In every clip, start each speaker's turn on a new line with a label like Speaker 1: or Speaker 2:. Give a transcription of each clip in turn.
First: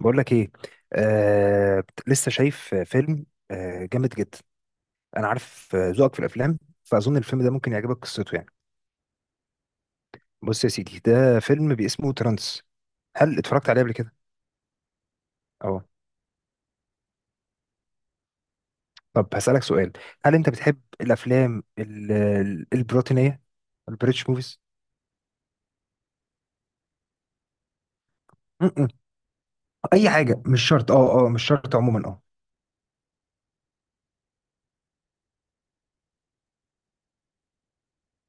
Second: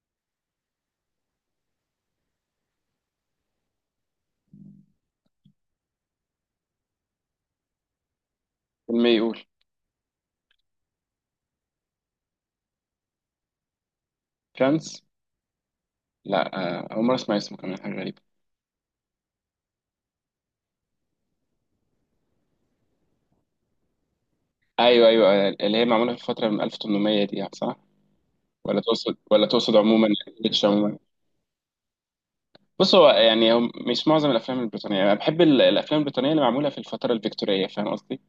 Speaker 1: بقول لك ايه. لسه شايف فيلم. آه جامد جدا. انا عارف، ذوقك في الافلام، فاظن الفيلم ده ممكن يعجبك قصته يعني.
Speaker 2: فيلم يقول
Speaker 1: بص يا سيدي، ده فيلم باسمه ترانس. هل اتفرجت عليه قبل كده؟
Speaker 2: فرانس.
Speaker 1: اه.
Speaker 2: لا، آه، أول مرة أسمع اسمه، كمان حاجة غريبة.
Speaker 1: طب هسألك سؤال، هل انت بتحب الافلام البروتينية، البريتش موفيز؟
Speaker 2: أيوه أيوه، آه، اللي هي معمولة في الفترة من 1800 دي، يعني صح؟ ولا
Speaker 1: م-م.
Speaker 2: تقصد، عموما
Speaker 1: اي حاجه، مش
Speaker 2: بيتش
Speaker 1: شرط،
Speaker 2: عموما.
Speaker 1: اه مش شرط، عموما اه.
Speaker 2: بص، هو يعني هو مش معظم الأفلام البريطانية. أنا بحب الأفلام البريطانية اللي معمولة في الفترة الفيكتورية، فاهم قصدي؟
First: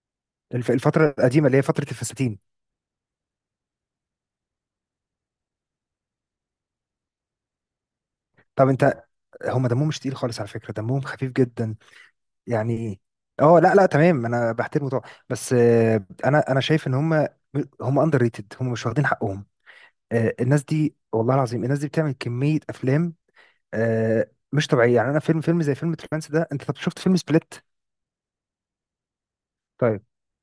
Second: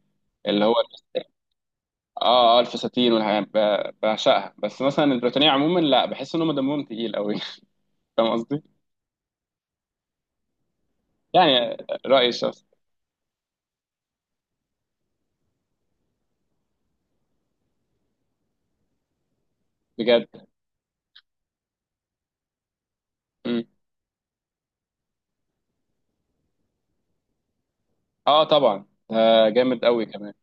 Speaker 2: اللي هو
Speaker 1: الفتره القديمه، اللي هي فتره الفساتين.
Speaker 2: آه آه الفساتين والحاجات، بعشقها. بس مثلا البريطانية عموما لا، بحس إن هم دمهم تقيل أوي فاهم قصدي؟
Speaker 1: طب انت، هم دمهم مش تقيل خالص، على فكره دمهم خفيف جدا
Speaker 2: يعني رأيي الشخصي.
Speaker 1: يعني. لا تمام، انا بحترمه طبعا، بس انا شايف ان هم، هم اندر ريتد، هم مش واخدين حقهم.
Speaker 2: بجد.
Speaker 1: الناس دي والله العظيم، الناس دي بتعمل كمية افلام
Speaker 2: مم.
Speaker 1: مش طبيعية يعني. انا فيلم زي فيلم ترانس ده. انت طب شفت فيلم سبليت؟
Speaker 2: آه طبعا، ده جامد
Speaker 1: طيب
Speaker 2: أوي كمان.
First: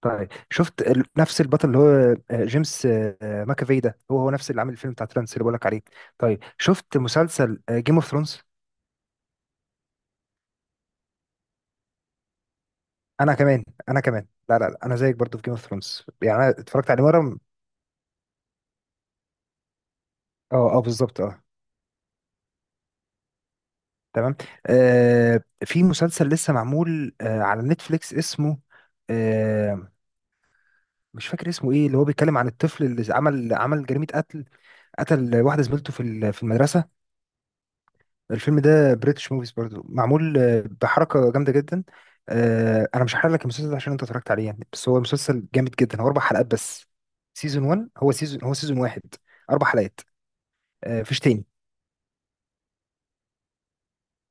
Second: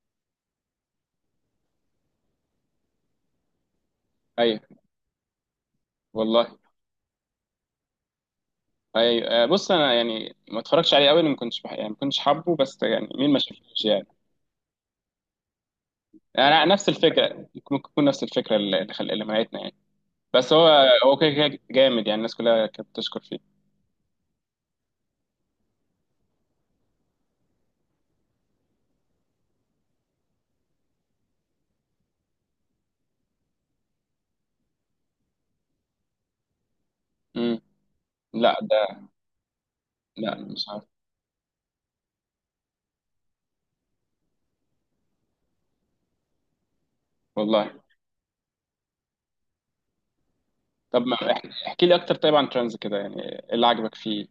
Speaker 1: طيب، شفت نفس البطل، اللي هو جيمس، ماكافي؟ ده هو هو نفس
Speaker 2: أيوه.
Speaker 1: اللي عامل الفيلم بتاع ترانس اللي بقولك عليه. طيب
Speaker 2: والله.
Speaker 1: شفت مسلسل جيم اوف ثرونز؟
Speaker 2: أي آه، بص انا يعني ما اتفرجش عليه قوي، لأن ما كنتش يعني ما كنتش حابه، بس يعني مين
Speaker 1: انا
Speaker 2: ما
Speaker 1: كمان،
Speaker 2: شافوش يعني.
Speaker 1: لا لا لا، انا زيك برضو في جيم اوف ثرونز، يعني انا
Speaker 2: انا نفس
Speaker 1: اتفرجت عليه مرة.
Speaker 2: الفكره، ممكن تكون نفس الفكره اللي اللي منعتنا يعني. بس هو،
Speaker 1: اه
Speaker 2: هو
Speaker 1: بالظبط،
Speaker 2: كده
Speaker 1: اه.
Speaker 2: كده جامد يعني، الناس كلها كانت بتشكر فيه.
Speaker 1: تمام. آه، في مسلسل لسه معمول على نتفليكس اسمه، آه، مش فاكر اسمه ايه، اللي هو بيتكلم عن الطفل اللي عمل جريمة قتل، قتل واحدة زميلته في في المدرسة.
Speaker 2: امم. لا
Speaker 1: الفيلم ده
Speaker 2: ده،
Speaker 1: بريتش موفيز برضو،
Speaker 2: لا
Speaker 1: معمول
Speaker 2: مش عارف.
Speaker 1: بحركة جامدة جدا. آه، انا مش هحرق لك المسلسل ده عشان انت اتفرجت عليه يعني، بس هو مسلسل جامد جدا. هو اربع حلقات بس، سيزون
Speaker 2: والله.
Speaker 1: 1، هو سيزون واحد، اربع حلقات.
Speaker 2: طب ما
Speaker 1: مفيش تاني.
Speaker 2: احكي، احكي لي اكتر طيب عن ترانز، كده يعني إيه اللي عجبك فيه؟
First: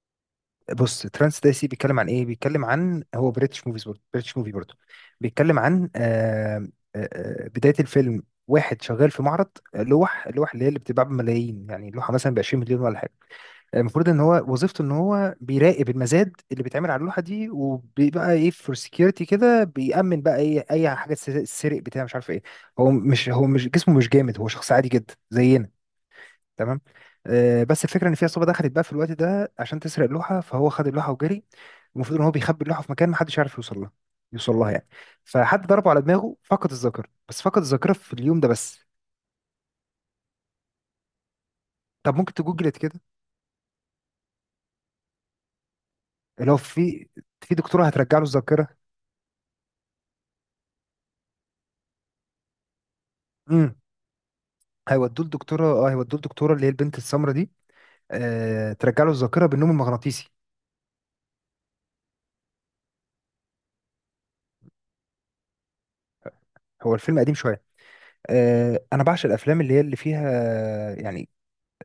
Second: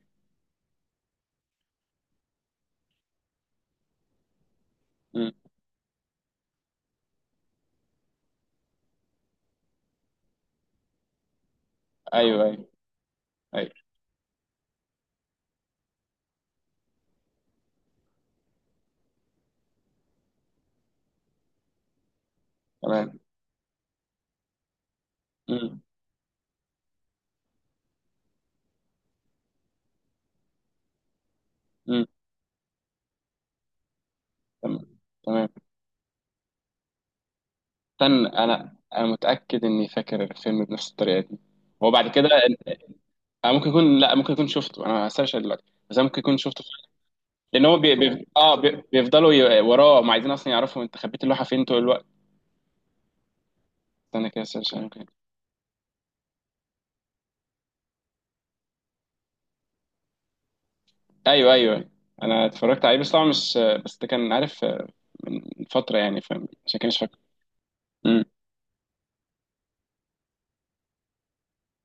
Speaker 1: بص ترانس دايسي، بيتكلم عن ايه؟ بيتكلم عن، هو بريتش موفيز برضه، بريتش موفي برضه،
Speaker 2: امم.
Speaker 1: بيتكلم عن، بداية الفيلم واحد شغال في معرض، لوح اللي هي اللي بتتباع بملايين، يعني لوحة مثلا ب
Speaker 2: ايوه ايوه.
Speaker 1: 20 مليون ولا حاجة.
Speaker 2: ايوه.
Speaker 1: المفروض ان هو وظيفته ان هو بيراقب المزاد اللي بيتعمل على اللوحة دي، وبيبقى ايه، فور سكيورتي كده، بيأمن بقى ايه اي حاجة تسرق بتاع مش عارف ايه. هو
Speaker 2: تمام.
Speaker 1: مش، جسمه مش جامد، هو شخص عادي جدا زينا.
Speaker 2: امم.
Speaker 1: تمام. آه، بس الفكره ان في عصابه دخلت بقى في الوقت ده عشان تسرق اللوحه، فهو خد اللوحه وجري.
Speaker 2: امم.
Speaker 1: المفروض ان هو بيخبي اللوحه في مكان محدش يعرف يوصل لها،
Speaker 2: تمام.
Speaker 1: يعني.
Speaker 2: تمام.
Speaker 1: فحد ضربه على دماغه، فقد الذاكره، بس فقد الذاكره في
Speaker 2: استنى،
Speaker 1: اليوم ده
Speaker 2: انا
Speaker 1: بس.
Speaker 2: انا متاكد اني فاكر الفيلم بنفس الطريقه دي. هو بعد
Speaker 1: طب
Speaker 2: كده.
Speaker 1: ممكن تجوجلت كده.
Speaker 2: انا ممكن يكون، لا ممكن يكون شفته، انا هسيرش دلوقتي، بس انا ممكن يكون
Speaker 1: اللي هو
Speaker 2: شفته.
Speaker 1: في، في
Speaker 2: لان هو
Speaker 1: دكتوره هترجع له الذاكره.
Speaker 2: بيفضلوا وراه، ما عايزين اصلا يعرفوا انت خبيت اللوحه فين طول الوقت.
Speaker 1: امم.
Speaker 2: استنى كده، سيرش ممكن.
Speaker 1: هيودوه لدكتوره، اللي هي البنت السمراء دي. آه، ترجع له الذاكره بالنوم المغناطيسي.
Speaker 2: ايوه ايوه، انا اتفرجت عليه، بس طبعا مش، بس ده كان عارف آه، من فتره يعني، فاهم عشان كده
Speaker 1: هو
Speaker 2: مش فاكر.
Speaker 1: الفيلم قديم شويه.
Speaker 2: امم.
Speaker 1: آه، انا بعشق الافلام اللي هي اللي فيها، يعني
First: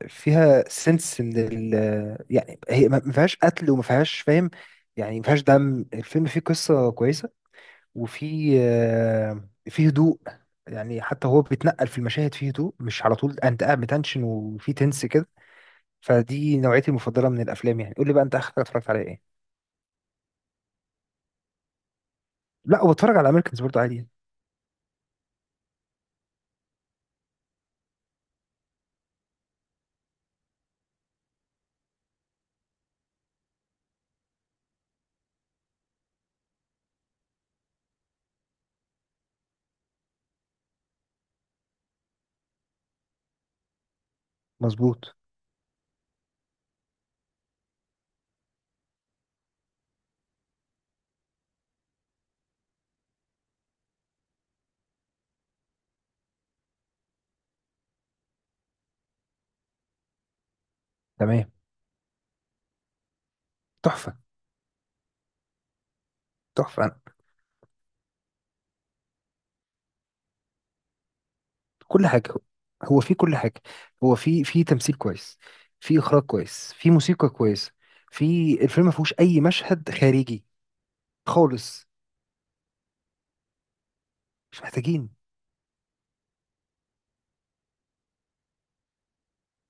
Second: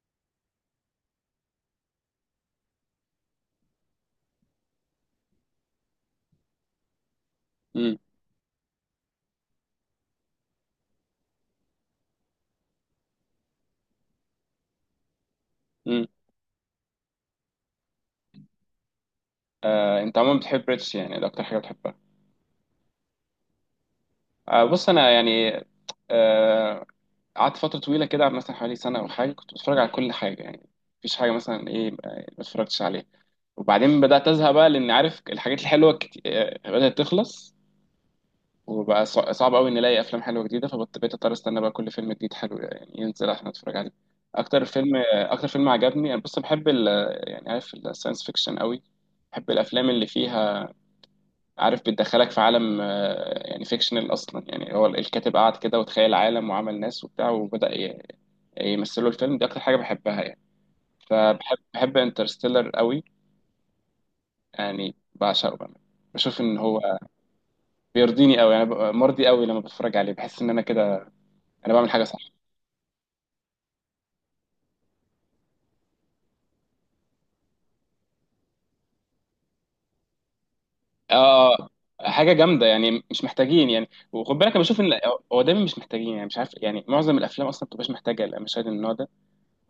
Speaker 1: فيها سنس من ال، يعني هي ما فيهاش قتل وما فيهاش، فاهم يعني، ما فيهاش دم. الفيلم فيه قصة كويسة،
Speaker 2: امم.
Speaker 1: وفي فيه هدوء، يعني حتى هو بيتنقل في المشاهد فيه هدوء، مش على طول انت قاعد بتنشن وفي تنس كده.
Speaker 2: امم.
Speaker 1: فدي نوعيتي المفضلة من الافلام. يعني قول لي بقى انت اخر حاجة اتفرجت عليها ايه؟
Speaker 2: آه انت عموما بتحب ريتش يعني، ده اكتر حاجه بتحبها.
Speaker 1: لا، وبتفرج على امريكانز برضه عادي يعني.
Speaker 2: آه بص انا يعني آه، قعدت فتره طويله كده، مثلا حوالي سنه او حاجه، كنت بتفرج على كل حاجه يعني. مفيش حاجه مثلا ايه ما اتفرجتش عليها. وبعدين بدأت أزهق بقى، لأن عارف الحاجات الحلوة كت... آه، بدأت تخلص. وبقى صعب أوي نلاقي أفلام حلوة جديدة، فبقيت أضطر أستنى بقى كل فيلم جديد حلو يعني ينزل عشان أتفرج عليه. أكتر فيلم
Speaker 1: مظبوط.
Speaker 2: أكتر فيلم عجبني، أنا بص بحب يعني عارف، الساينس فيكشن أوي. بحب الأفلام اللي فيها، عارف، بتدخلك في عالم آه، يعني فيكشنال أصلا، يعني هو الكاتب قعد كده وتخيل عالم وعمل ناس وبتاع، يمثله الفيلم. دي أكتر حاجة بحبها يعني.
Speaker 1: تمام.
Speaker 2: فبحب انترستيلر أوي،
Speaker 1: تحفة.
Speaker 2: يعني بعشقه بقى. بشوف ان هو
Speaker 1: تحفة.
Speaker 2: بيرضيني قوي، انا ببقى مرضي قوي لما بتفرج عليه، بحس ان انا كده انا بعمل حاجه
Speaker 1: كل
Speaker 2: صح.
Speaker 1: حاجة، هو في كل حاجة، هو في، في تمثيل كويس، في إخراج كويس، في موسيقى كويس. في الفيلم ما فيهوش أي مشهد خارجي
Speaker 2: اه.
Speaker 1: خالص.
Speaker 2: آه، حاجه جامده يعني، مش محتاجين يعني، وخد بالك انا
Speaker 1: مش
Speaker 2: بشوف ان
Speaker 1: محتاجين.
Speaker 2: هو دايما مش محتاجين يعني، مش عارف يعني، معظم الافلام اصلا ما بتبقاش محتاجه المشاهد من النوع ده.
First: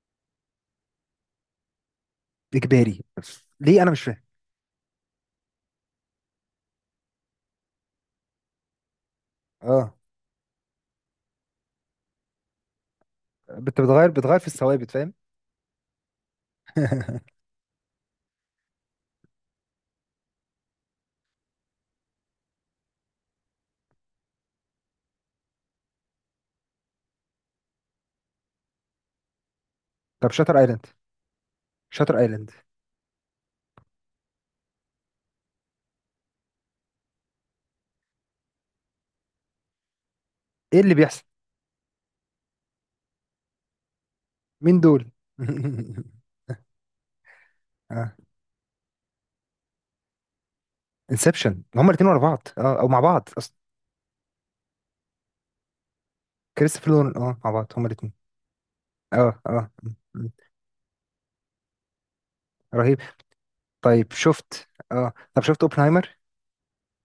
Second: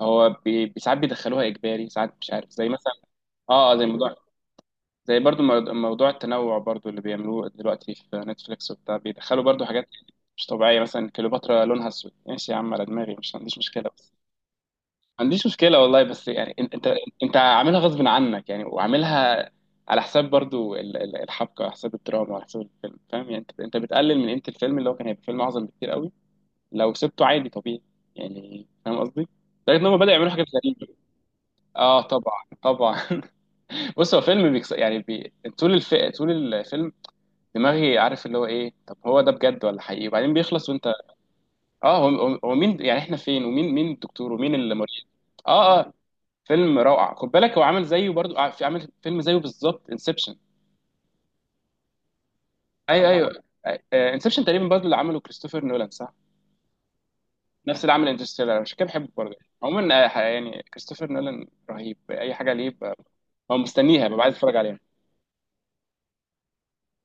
Speaker 2: هو ساعات بيدخلوها اجباري، ساعات مش عارف، زي مثلا
Speaker 1: إجباري؟
Speaker 2: اه آه،
Speaker 1: ليه؟
Speaker 2: زي
Speaker 1: أنا مش
Speaker 2: موضوع،
Speaker 1: فاهم.
Speaker 2: زي برضو موضوع التنوع برضو اللي بيعملوه دلوقتي في نتفليكس وبتاع، بيدخلوا برضو حاجات
Speaker 1: اه،
Speaker 2: مش طبيعيه. مثلا كليوباترا لونها اسود، ماشي يا عم، على دماغي، مش ما عنديش مشكله.
Speaker 1: بتغير، بتغير في الثوابت، فاهم.
Speaker 2: ما عنديش مشكلة والله، بس يعني انت، انت انت عاملها غصب عنك يعني، وعاملها على حساب برضو الحبكة، على حساب الدراما، على حساب الفيلم، فاهم يعني؟ انت، انت بتقلل من قيمة الفيلم اللي هو كان هيبقى فيلم اعظم بكتير قوي لو سبته عادي طبيعي، يعني فاهم قصدي؟ لدرجة ان هم بدأوا يعملوا
Speaker 1: طب
Speaker 2: حاجات
Speaker 1: شاتر ايلاند،
Speaker 2: غريبة. اه
Speaker 1: شاتر
Speaker 2: طبعا
Speaker 1: ايلاند.
Speaker 2: طبعا. بص هو فيلم طول طول الفيلم دماغي عارف اللي هو ايه، طب هو ده بجد ولا حقيقي، وبعدين بيخلص
Speaker 1: ايه
Speaker 2: وانت،
Speaker 1: اللي بيحصل؟
Speaker 2: اه هو، هو مين، يعني احنا فين، ومين، الدكتور ومين
Speaker 1: مين
Speaker 2: المريض.
Speaker 1: دول؟
Speaker 2: اه آه. فيلم روعه. خد بالك هو عامل زيه
Speaker 1: اه،
Speaker 2: برضو، في عامل فيلم زيه بالظبط، انسبشن.
Speaker 1: انسبشن، هما الاثنين ورا بعض، اه، او مع
Speaker 2: ايوه
Speaker 1: بعض اصلا.
Speaker 2: اه ايوه، انسبشن تقريبا برضو اللي عمله كريستوفر نولان، صح؟
Speaker 1: كريستوفر نولان، اه، مع بعض
Speaker 2: نفس
Speaker 1: هما
Speaker 2: اللي عمل
Speaker 1: الاثنين.
Speaker 2: انترستيلر، عشان كده بحبه برضو.
Speaker 1: اه م-
Speaker 2: عموما آه،
Speaker 1: م.
Speaker 2: يعني كريستوفر نولان رهيب، اي حاجه ليه
Speaker 1: رهيب.
Speaker 2: هو مستنيها
Speaker 1: طيب
Speaker 2: ببقى عايز اتفرج
Speaker 1: شفت،
Speaker 2: عليها.
Speaker 1: اه، طب شفت اوبنهايمر؟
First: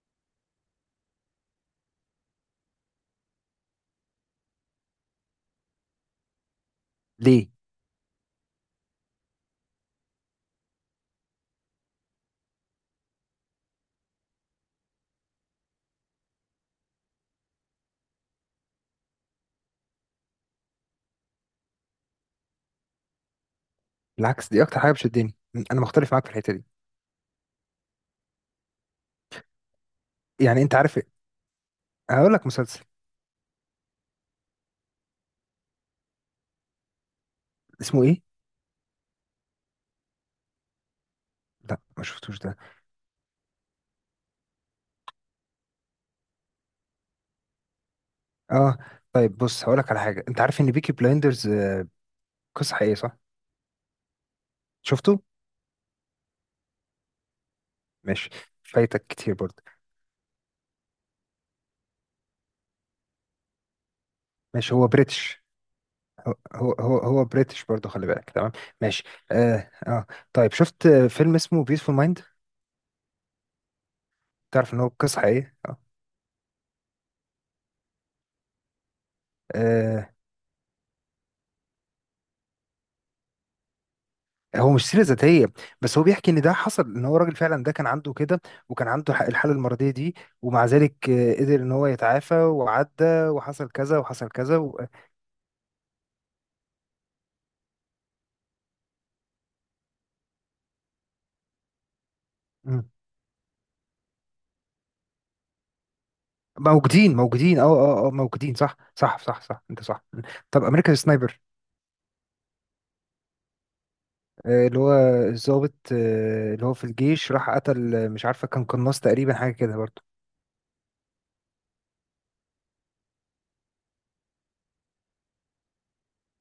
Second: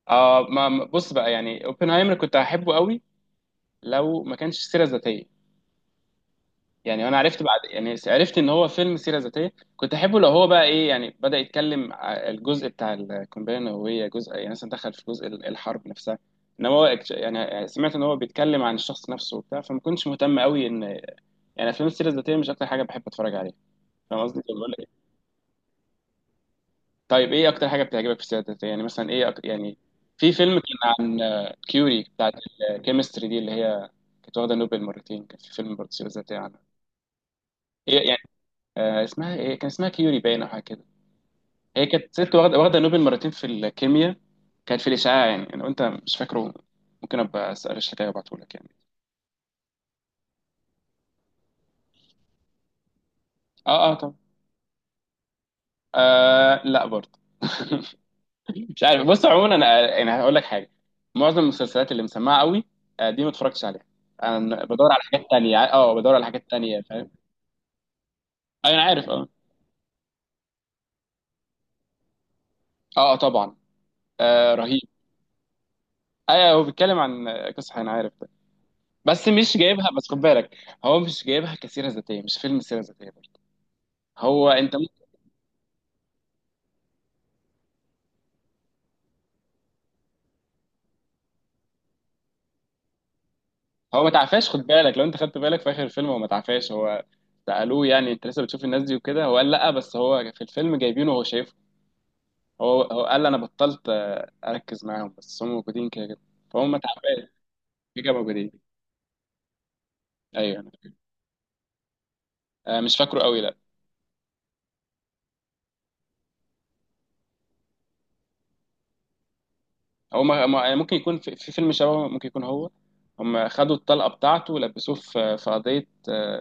Speaker 2: اه بص بقى يعني اوبنهايمر كنت هحبه قوي لو ما كانش سيره ذاتيه. يعني انا عرفت
Speaker 1: ليه؟
Speaker 2: بعد، يعني عرفت ان هو فيلم سيره ذاتيه. كنت احبه لو هو بقى ايه، يعني بدا يتكلم الجزء بتاع القنبله النوويه، جزء يعني مثلا دخل في جزء الحرب نفسها. انما هو يعني سمعت ان هو بيتكلم عن الشخص نفسه وبتاع، فما كنتش مهتم قوي ان، يعني افلام السيره الذاتيه مش اكتر حاجه بحب اتفرج عليها. فاهم قصدي؟
Speaker 1: بالعكس،
Speaker 2: طب
Speaker 1: دي
Speaker 2: بقول لك
Speaker 1: اكتر حاجه
Speaker 2: إيه؟
Speaker 1: بتشدني، انا مختلف معاك في الحته دي.
Speaker 2: طيب ايه اكتر حاجه بتعجبك في السيره الذاتيه؟ يعني مثلا ايه يعني في فيلم
Speaker 1: يعني انت
Speaker 2: كان
Speaker 1: عارف إيه؟
Speaker 2: عن آه، كيوري بتاعت
Speaker 1: هقول لك مسلسل.
Speaker 2: الكيمستري دي، اللي هي كانت واخده نوبل مرتين. كان في فيلم برضه سيره ذاتيه عنها.
Speaker 1: اسمه
Speaker 2: إيه يعني،
Speaker 1: ايه؟
Speaker 2: آه، اسمها ايه، كان اسمها كيوري باين او حاجه كده.
Speaker 1: لا
Speaker 2: هي
Speaker 1: ما
Speaker 2: كانت ست
Speaker 1: شفتوش ده.
Speaker 2: واخده، واخده نوبل مرتين في الكيمياء، كانت في الاشعاع. يعني لو انت مش فاكره، ممكن ابقى اسال الشكايه وابعته لك يعني.
Speaker 1: اه. طيب بص هقول لك على حاجه، انت عارف ان بيكي بلايندرز قصه حقيقيه، صح؟
Speaker 2: اه اه طب.
Speaker 1: شفته؟
Speaker 2: آه لا برضه
Speaker 1: ماشي.
Speaker 2: مش عارف.
Speaker 1: فايتك
Speaker 2: بص
Speaker 1: كتير
Speaker 2: عموما
Speaker 1: برضه.
Speaker 2: انا يعني هقول لك حاجه، معظم المسلسلات اللي مسمعه قوي آه، دي ما اتفرجتش عليها. انا
Speaker 1: ماشي، هو
Speaker 2: بدور على حاجات
Speaker 1: بريتش،
Speaker 2: تانية، اه بدور على
Speaker 1: هو
Speaker 2: حاجات
Speaker 1: هو
Speaker 2: تانية،
Speaker 1: هو
Speaker 2: فاهم؟
Speaker 1: هو بريتش برضه، خلي بالك. تمام.
Speaker 2: أيوة، انا
Speaker 1: ماشي.
Speaker 2: عارف اه.
Speaker 1: اه اه. طيب شفت فيلم اسمه بيسفول مايند؟
Speaker 2: اه آه، طبعا. آه
Speaker 1: تعرف ان
Speaker 2: رهيب.
Speaker 1: هو قصه حقيقيه؟ اه.
Speaker 2: ايوه هو بيتكلم عن قصه، انا عارف ده، بس مش جايبها. بس
Speaker 1: آه،
Speaker 2: خد بالك، هو مش جايبها كسيره ذاتيه، مش فيلم سيره ذاتيه. هو
Speaker 1: هو
Speaker 2: انت
Speaker 1: مش سيرة
Speaker 2: ممكن-
Speaker 1: ذاتية، بس هو بيحكي ان ده حصل، ان هو راجل فعلا ده كان عنده كده، وكان عنده الحالة المرضية دي، ومع ذلك قدر ان هو يتعافى وعدى، وحصل كذا
Speaker 2: هو ما
Speaker 1: وحصل
Speaker 2: تعفاش،
Speaker 1: كذا
Speaker 2: خد
Speaker 1: و...
Speaker 2: بالك، لو انت خدت بالك في اخر الفيلم هو ما تعفاش. هو سالوه، يعني انت لسه بتشوف الناس دي وكده، هو قال لا، بس هو في الفيلم جايبينه وهو شايفه. هو
Speaker 1: مم.
Speaker 2: هو قال انا بطلت آه، اركز معاهم، بس هم موجودين كده كده. فهم ما
Speaker 1: موجودين
Speaker 2: تعفاش.
Speaker 1: موجودين اه
Speaker 2: كده
Speaker 1: اه اه،
Speaker 2: كده موجودين.
Speaker 1: موجودين، صح صح صح صح، انت صح.
Speaker 2: ايوه
Speaker 1: طب
Speaker 2: انا فاكر.
Speaker 1: امريكان سنايبر،
Speaker 2: آه، مش فاكره قوي لا.
Speaker 1: آه، اللي هو الضابط اللي هو في الجيش، راح قتل، مش عارفة، كان قناص تقريبا حاجة كده برضه.
Speaker 2: هو يعني ممكن يكون في، في فيلم شبه، ممكن يكون هو، هم خدوا الطلقة بتاعته ولبسوه في، في قضية،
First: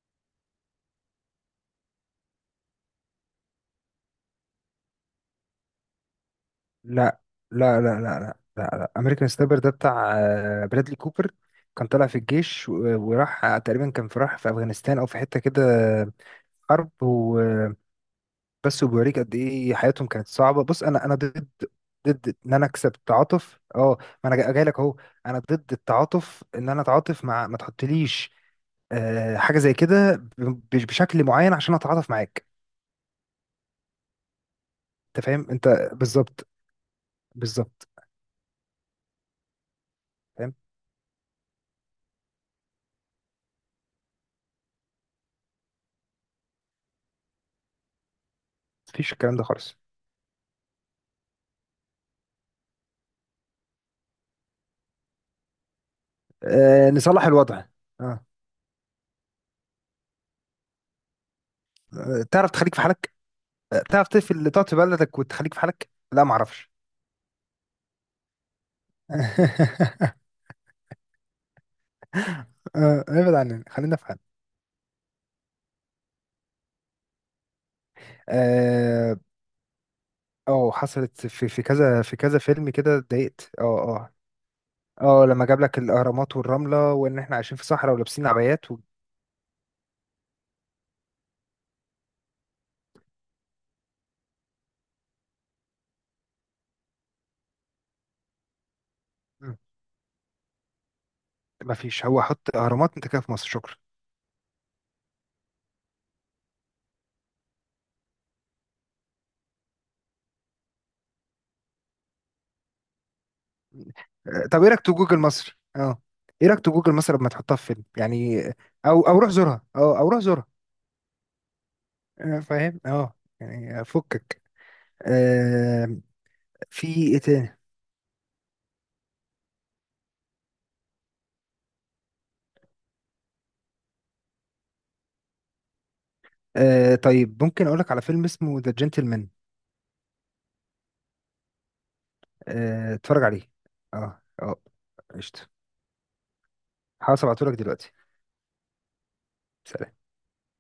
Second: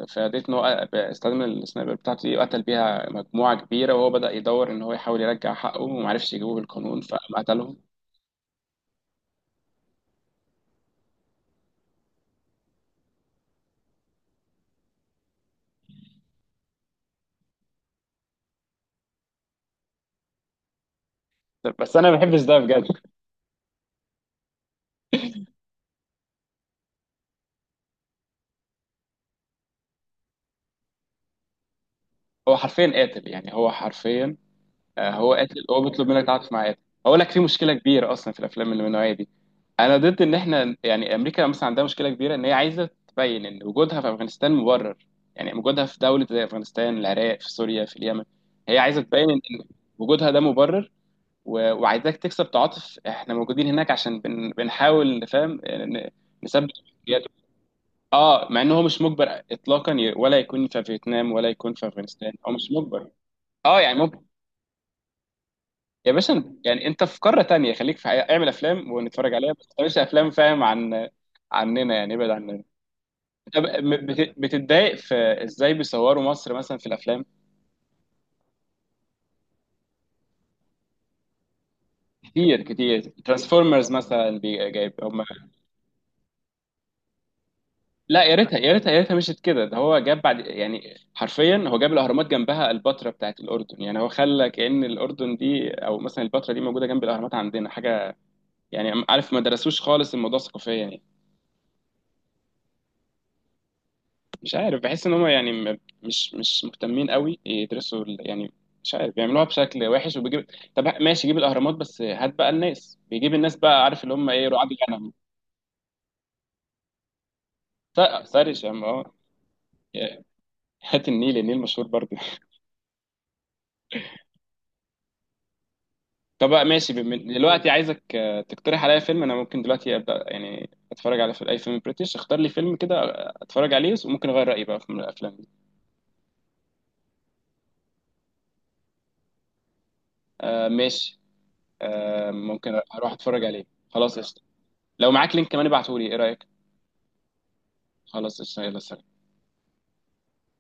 Speaker 2: في قضية إن هو استخدم السنايبر بتاعته دي وقتل بيها مجموعة كبيرة، وهو بدأ يدور إن هو يحاول يرجع حقه ومعرفش يجيبوه بالقانون
Speaker 1: لا
Speaker 2: فقتلهم.
Speaker 1: لا. امريكان سنايبر ده بتاع برادلي كوبر، كان طالع في الجيش وراح، تقريبا كان في، راح في افغانستان او في حته كده، حرب وبس. وبيوريك قد ايه حياتهم كانت صعبه. بص انا ضد،
Speaker 2: بس أنا ما
Speaker 1: ضد
Speaker 2: بحبش
Speaker 1: ان
Speaker 2: ده
Speaker 1: انا
Speaker 2: بجد.
Speaker 1: اكسب تعاطف، اه. ما انا جاي لك اهو. انا ضد التعاطف، ان انا اتعاطف مع، ما تحطليش حاجه زي كده بشكل معين عشان اتعاطف معاك.
Speaker 2: هو حرفيا قاتل يعني، هو حرفيا آه،
Speaker 1: انت
Speaker 2: هو
Speaker 1: فاهم،
Speaker 2: قاتل، هو
Speaker 1: انت
Speaker 2: بيطلب منك
Speaker 1: بالظبط
Speaker 2: تتعاطف مع قاتل. هقول لك، في مشكله
Speaker 1: بالظبط
Speaker 2: كبيره اصلا في الافلام اللي من النوعيه دي. انا ضد ان
Speaker 1: فاهم.
Speaker 2: احنا، يعني امريكا مثلا عندها مشكله كبيره ان هي عايزه تبين ان وجودها في افغانستان مبرر، يعني وجودها في دوله زي افغانستان، العراق، في سوريا، في اليمن. هي عايزه
Speaker 1: مفيش
Speaker 2: تبين
Speaker 1: الكلام
Speaker 2: ان،
Speaker 1: ده
Speaker 2: إن
Speaker 1: خالص.
Speaker 2: وجودها ده مبرر، وعايزاك تكسب تعاطف، احنا موجودين هناك عشان بنحاول نفهم نثبت
Speaker 1: نصلح
Speaker 2: حرياته.
Speaker 1: الوضع. اه.
Speaker 2: اه، مع ان هو مش مجبر اطلاقا ولا يكون في فيتنام ولا يكون في افغانستان، هو
Speaker 1: تعرف
Speaker 2: مش
Speaker 1: تخليك في
Speaker 2: مجبر.
Speaker 1: حالك،
Speaker 2: اه يعني
Speaker 1: تعرف
Speaker 2: ممكن.
Speaker 1: تقفل، تقعد في بلدك وتخليك في حالك،
Speaker 2: يا
Speaker 1: لا ما
Speaker 2: باشا
Speaker 1: اعرفش.
Speaker 2: يعني انت في قاره تانية، خليك في حقيقة. اعمل افلام ونتفرج عليها، بس ما تعملش افلام فاهم عن، عننا، يعني ابعد عننا.
Speaker 1: ابعد
Speaker 2: طب
Speaker 1: عننا، خلينا في حالك.
Speaker 2: بتتضايق في ازاي بيصوروا مصر مثلا في الافلام؟
Speaker 1: اه. حصلت، في في كذا، في كذا
Speaker 2: كتير
Speaker 1: فيلم كده
Speaker 2: كتير،
Speaker 1: اتضايقت اه.
Speaker 2: ترانسفورمرز
Speaker 1: اه
Speaker 2: مثلا جايب هم.
Speaker 1: اه لما جاب لك الاهرامات والرمله، وان احنا عايشين في صحراء
Speaker 2: لا
Speaker 1: ولابسين
Speaker 2: يا ريتها،
Speaker 1: عبايات
Speaker 2: يا
Speaker 1: و...
Speaker 2: ريتها، يا ريتها مشيت كده، ده هو جاب بعد يعني، حرفيا هو جاب الاهرامات جنبها البتراء بتاعت الاردن، يعني هو خلى كأن الاردن دي او مثلا البتراء دي موجوده جنب الاهرامات عندنا، حاجه يعني، عارف ما درسوش خالص الموضوع ثقافيا يعني.
Speaker 1: ما فيش. هو حط اهرامات، انت كده في مصر، شكرا.
Speaker 2: مش عارف، بحس ان هم يعني مش مهتمين قوي يدرسوا يعني مش عارف، بيعملوها بشكل وحش وبيجيب. طب ماشي، جيب الاهرامات بس هات بقى الناس، بيجيب الناس بقى عارف اللي هم ايه،
Speaker 1: طب
Speaker 2: رعاة
Speaker 1: ايه رايك تو
Speaker 2: الغنم.
Speaker 1: جوجل مصر، اه؟ ايه رايك تو جوجل مصر لما تحطها في فيلم يعني؟
Speaker 2: سرش يا عم،
Speaker 1: او
Speaker 2: اه،
Speaker 1: او روح زورها، اه، او روح زورها.
Speaker 2: هات النيل، النيل مشهور برضه.
Speaker 1: فاهم، اه، يعني فكك. آه
Speaker 2: طب بقى
Speaker 1: في
Speaker 2: ماشي،
Speaker 1: ايه تاني؟
Speaker 2: دلوقتي عايزك آه، تقترح عليا فيلم، انا ممكن دلوقتي ابدا يعني اتفرج على اي فيلم بريتش. اختار لي فيلم كده آه، اتفرج عليه وممكن اغير رايي بقى في الافلام دي.
Speaker 1: آه، طيب ممكن اقولك على فيلم اسمه ذا جنتلمان.
Speaker 2: آه ماشي. آه ممكن
Speaker 1: آه
Speaker 2: اروح
Speaker 1: اتفرج
Speaker 2: اتفرج
Speaker 1: عليه،
Speaker 2: عليه، خلاص
Speaker 1: اه
Speaker 2: قشطة.
Speaker 1: اه
Speaker 2: لو معاك لينك
Speaker 1: قشطة،
Speaker 2: كمان، ابعته لي، ايه رايك؟
Speaker 1: هبعتهولك دلوقتي.
Speaker 2: خلاص قشطة، يلا سلام.
Speaker 1: سلام.